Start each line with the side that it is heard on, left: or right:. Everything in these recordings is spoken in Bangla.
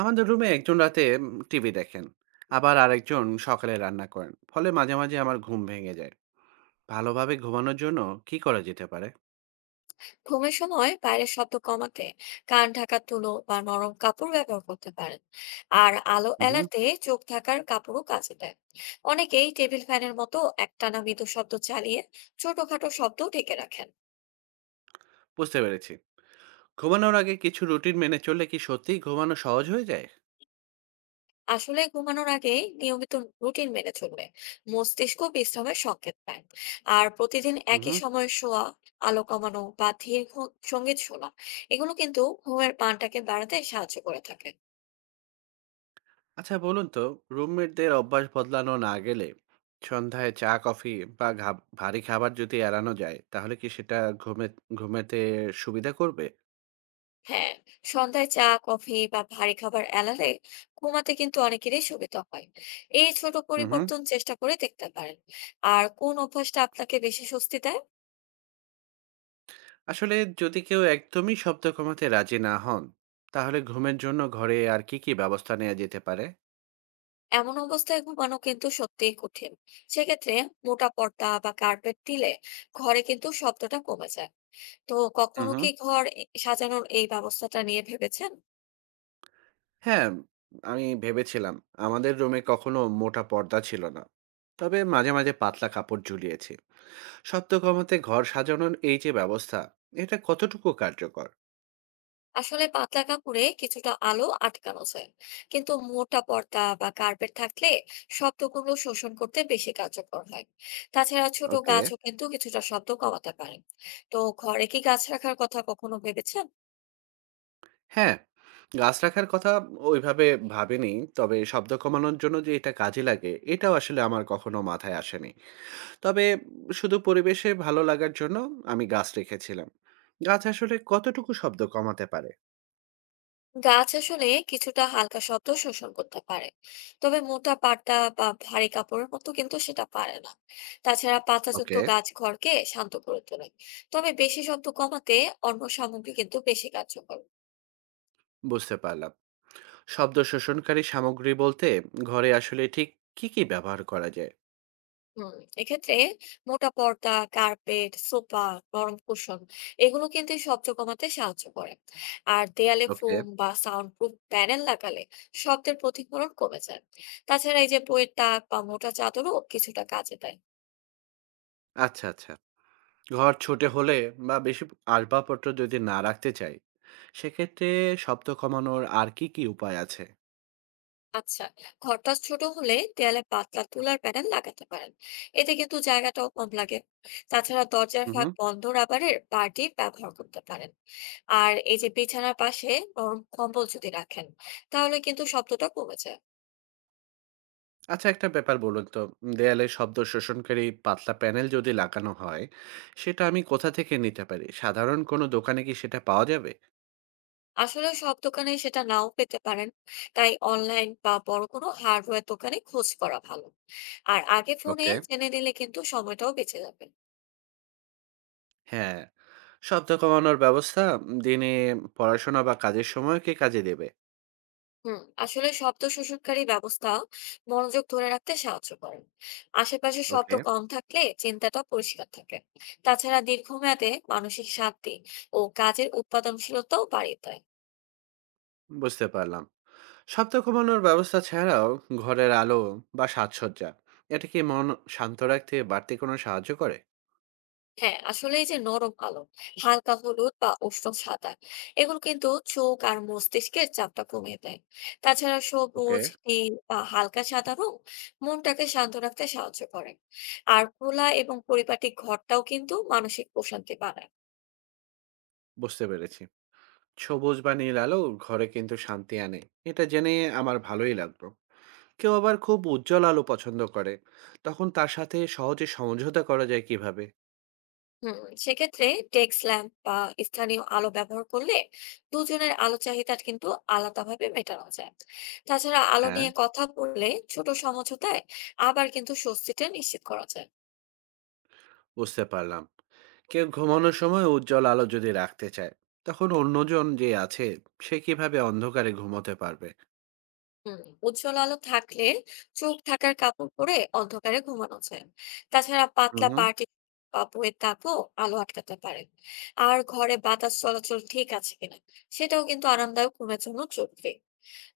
right: আমাদের রুমে একজন রাতে টিভি দেখেন। আবার আরেকজন সকালে রান্না করেন, ফলে মাঝে মাঝে আমার ঘুম ভেঙে যায়। ভালোভাবে ঘুমানোর জন্য কি করা যেতে পারে?
left: ঘুমের সময় বাইরের শব্দ কমাতে কান ঢাকা তুলো বা নরম কাপড় ব্যবহার করতে পারেন। আর আলো
right: হুম।
left: এড়াতে চোখ ঢাকার কাপড়ও কাজে দেয়। অনেকেই টেবিল ফ্যানের মতো একটানা মৃদু শব্দ চালিয়ে ছোটখাটো শব্দ ঢেকে রাখেন।
right: বুঝতে পেরেছি। ঘুমানোর আগে কিছু রুটিন মেনে চললে কি সত্যিই ঘুমানো সহজ হয়ে যায়?
left: আসলে ঘুমানোর আগে নিয়মিত রুটিন মেনে চললে মস্তিষ্ক বিশ্রামের সংকেত পায়। আর প্রতিদিন একই
right: হুম।
left: সময়ে শোয়া, আলো কমানো বা ধীর সঙ্গীত শোনা, এগুলো কিন্তু ঘুমের মানটাকে বাড়াতে সাহায্য করে থাকে।
right: আচ্ছা, বলুন তো, রুমমেটদের অভ্যাস বদলানো না গেলে সন্ধ্যায় চা কফি বা ভারী খাবার যদি এড়ানো যায় তাহলে কি সেটা ঘুমে ঘুমেতে সুবিধা করবে?
left: হ্যাঁ, সন্ধ্যায় চা কফি বা ভারী খাবার এড়ালে ঘুমাতে কিন্তু অনেকেরই সুবিধা হয়। এই ছোট
right: হুম।
left: পরিবর্তন চেষ্টা করে দেখতে পারেন। আর কোন অভ্যাসটা আপনাকে বেশি স্বস্তি দেয়?
right: আসলে যদি কেউ একদমই শব্দ কমাতে রাজি না হন তাহলে ঘুমের জন্য ঘরে আর কি কি ব্যবস্থা নেওয়া যেতে পারে?
left: এমন অবস্থায় ঘুমানো কিন্তু সত্যিই কঠিন। সেক্ষেত্রে মোটা পর্দা বা কার্পেট দিলে ঘরে কিন্তু শব্দটা কমে যায়। তো
right: হুম
left: কখনো
right: হুম,
left: কি ঘর সাজানোর এই ব্যবস্থাটা নিয়ে ভেবেছেন?
right: হ্যাঁ, আমি ভেবেছিলাম আমাদের রুমে কখনো মোটা পর্দা ছিল না। তবে মাঝে মাঝে পাতলা কাপড় ঝুলিয়েছি। শব্দ কমাতে ঘর সাজানোর এই যে ব্যবস্থা, এটা কতটুকু কার্যকর?
left: আসলে পাতলা কাপড়ে কিছুটা আলো আটকানো যায়, কিন্তু মোটা পর্দা বা কার্পেট থাকলে শব্দগুলো শোষণ করতে বেশি কার্যকর হয়। তাছাড়া ছোট
right: ওকে।
left: গাছও কিন্তু কিছুটা শব্দ কমাতে পারে। তো ঘরে কি গাছ রাখার কথা কখনো ভেবেছেন?
right: হ্যাঁ, গাছ রাখার কথা ওইভাবে ভাবিনি। তবে শব্দ কমানোর জন্য যে এটা কাজে লাগে এটাও আসলে আমার কখনো মাথায় আসেনি। তবে শুধু পরিবেশে ভালো লাগার জন্য আমি গাছ রেখেছিলাম। গাছ আসলে কতটুকু শব্দ কমাতে পারে?
left: গাছ আসলে কিছুটা হালকা শব্দ শোষণ করতে পারে, তবে মোটা পাতা বা ভারী কাপড়ের মতো কিন্তু সেটা পারে না। তাছাড়া পাতাযুক্ত
right: ওকে।
left: গাছ ঘরকে শান্ত করে তোলে। তবে বেশি শব্দ কমাতে অন্য সামগ্রী কিন্তু বেশি কার্যকর।
right: বুঝতে পারলাম। শব্দ শোষণকারী সামগ্রী বলতে ঘরে আসলে ঠিক কি কি ব্যবহার করা যায়?
left: হুম, এক্ষেত্রে মোটা পর্দা, কার্পেট, সোফা, নরম কুশন, এগুলো কিন্তু এই শব্দ কমাতে সাহায্য করে। আর দেয়ালে
right: ওকে।
left: ফোম বা সাউন্ড প্রুফ প্যানেল লাগালে শব্দের প্রতিফলন কমে যায়। তাছাড়া এই যে বইয়ের তাক বা মোটা চাদরও কিছুটা কাজে দেয়।
right: আচ্ছা আচ্ছা, ঘর ছোট হলে বা বেশি আসবাবপত্র যদি না রাখতে চাই সেক্ষেত্রে শব্দ কমানোর আর কি কি উপায় আছে?
left: আচ্ছা, ঘরটা ছোট হলে দেয়ালে পাতলা তুলার প্যানেল লাগাতে পারেন। এতে কিন্তু জায়গাটাও কম লাগে। তাছাড়া দরজার ফাঁক
right: হুম।
left: বন্ধ রাবারের পার্টি ব্যবহার করতে পারেন। আর এই যে বিছানার পাশে নরম কম্বল যদি রাখেন, তাহলে কিন্তু শব্দটা কমে যায়।
right: আচ্ছা একটা ব্যাপার বলুন তো, দেয়ালে শব্দ শোষণকারী পাতলা প্যানেল যদি লাগানো হয়, সেটা আমি কোথা থেকে নিতে পারি? সাধারণ কোনো দোকানে কি সেটা পাওয়া যাবে?
left: আসলে সব দোকানে সেটা নাও পেতে পারেন, তাই অনলাইন বা বড় কোনো হার্ডওয়্যার দোকানে খোঁজ করা ভালো। আর আগে ফোনে
right: ওকে।
left: জেনে নিলে কিন্তু সময়টাও বেঁচে যাবে।
right: হ্যাঁ, শব্দ কমানোর ব্যবস্থা দিনে পড়াশোনা বা কাজের সময় কি কাজে দেবে?
left: হুম, আসলে শব্দ শোষণকারী ব্যবস্থা মনোযোগ ধরে রাখতে সাহায্য করে। আশেপাশে শব্দ
right: ওকে,
left: কম থাকলে চিন্তাটা পরিষ্কার থাকে। তাছাড়া দীর্ঘমেয়াদে মানসিক শান্তি ও কাজের উৎপাদনশীলতাও বাড়িয়ে দেয়।
right: বুঝতে পারলাম। শব্দ কমানোর ব্যবস্থা ছাড়াও ঘরের আলো বা সাজসজ্জা, এটা কি মন শান্ত রাখতে বাড়তি কোনো সাহায্য করে?
left: হ্যাঁ, আসলে এই যে নরম আলো, হালকা হলুদ বা উষ্ণ সাদা, এগুলো কিন্তু চোখ আর মস্তিষ্কের চাপটা কমিয়ে দেয়। তাছাড়া
right: ওকে,
left: সবুজ, নীল বা হালকা সাদা রং মনটাকে শান্ত রাখতে সাহায্য করে। আর খোলা এবং পরিপাটি ঘরটাও কিন্তু মানসিক প্রশান্তি বাড়ায়।
right: বুঝতে পেরেছি। সবুজ বা নীল আলো ঘরে কিন্তু শান্তি আনে, এটা জেনে আমার ভালোই লাগলো। কেউ আবার খুব উজ্জ্বল আলো পছন্দ করে, তখন তার সাথে সহজে সমঝোতা করা যায় কিভাবে?
left: হুম, সেক্ষেত্রে ডেস্ক ল্যাম্প বা স্থানীয় আলো ব্যবহার করলে দুজনের আলো চাহিদা কিন্তু আলাদাভাবে মেটানো যায়। তাছাড়া আলো
right: হ্যাঁ।
left: নিয়ে কথা বললে ছোট সমঝোতায় আবার কিন্তু স্বস্তিটা নিশ্চিত করা যায়।
right: বুঝতে পারলাম। কেউ ঘুমানোর সময় উজ্জ্বল আলো যদি রাখতে চায় তখন অন্যজন যে আছে সে কিভাবে অন্ধকারে ঘুমোতে পারবে?
left: হুম, উজ্জ্বল আলো থাকলে চোখ ঢাকার কাপড় পরে অন্ধকারে ঘুমানো যায়। তাছাড়া
right: হুম
left: পাতলা
right: হুম।
left: পাটি বা বইয়ের তাপও আলো আটকাতে পারে। আর ঘরে বাতাস চলাচল ঠিক আছে কিনা সেটাও কিন্তু আরামদায়ক ঘুমের জন্য জরুরি।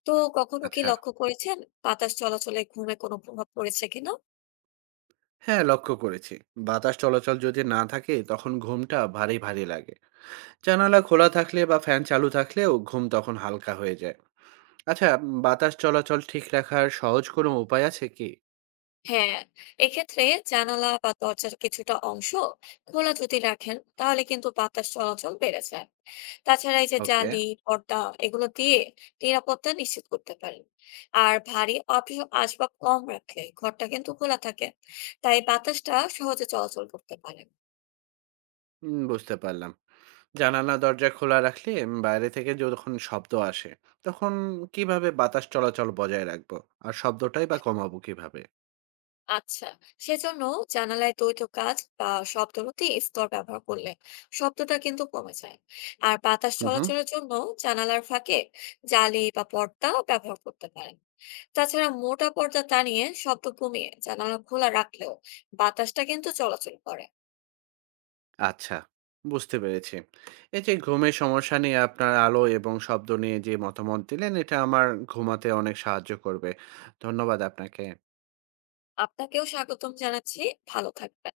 left: তো কখনো কি
right: আচ্ছা।
left: লক্ষ্য করেছেন বাতাস চলাচলে ঘুমে কোনো প্রভাব পড়েছে কিনা?
right: হ্যাঁ, লক্ষ্য করেছি। বাতাস চলাচল যদি না থাকে তখন ঘুমটা ভারী ভারী লাগে। জানালা খোলা থাকলে বা ফ্যান চালু থাকলেও ঘুম তখন হালকা হয়ে যায়। আচ্ছা, বাতাস চলাচল ঠিক রাখার সহজ কোনো উপায় আছে কি?
left: হ্যাঁ, এক্ষেত্রে জানালা বা দরজার কিছুটা অংশ খোলা যদি রাখেন তাহলে কিন্তু বাতাস চলাচল বেড়ে যায়। তাছাড়া এই যে
right: ওকে।
left: জালি, পর্দা, এগুলো দিয়ে নিরাপত্তা নিশ্চিত করতে পারেন। আর ভারী অপ্রিয় আসবাব কম রাখলে ঘরটা কিন্তু খোলা থাকে, তাই বাতাসটা সহজে চলাচল করতে পারে।
right: বুঝতে পারলাম। জানালা দরজা খোলা রাখলে বাইরে থেকে যখন শব্দ আসে, তখন কিভাবে বাতাস চলাচল বজায় রাখবো? আর শব্দটাই বা কমাবো কিভাবে?
left: আচ্ছা, সেজন্য জানালায় দ্বৈত কাচ বা শব্দরোধী স্তর ব্যবহার করলে শব্দটা কিন্তু কমে যায়। আর বাতাস
right: হুম, হুম।
left: চলাচলের জন্য জানালার ফাঁকে জালি বা পর্দা ব্যবহার করতে পারেন। তাছাড়া মোটা পর্দা টানিয়ে শব্দ কমিয়ে জানালা খোলা রাখলেও বাতাসটা কিন্তু চলাচল করে।
right: আচ্ছা, বুঝতে পেরেছি। এই যে ঘুমের সমস্যা নিয়ে আপনার আলো এবং শব্দ নিয়ে যে মতামত দিলেন, এটা আমার ঘুমাতে অনেক সাহায্য করবে। ধন্যবাদ আপনাকে।
left: আপনাকেও স্বাগতম জানাচ্ছি। ভালো থাকবেন।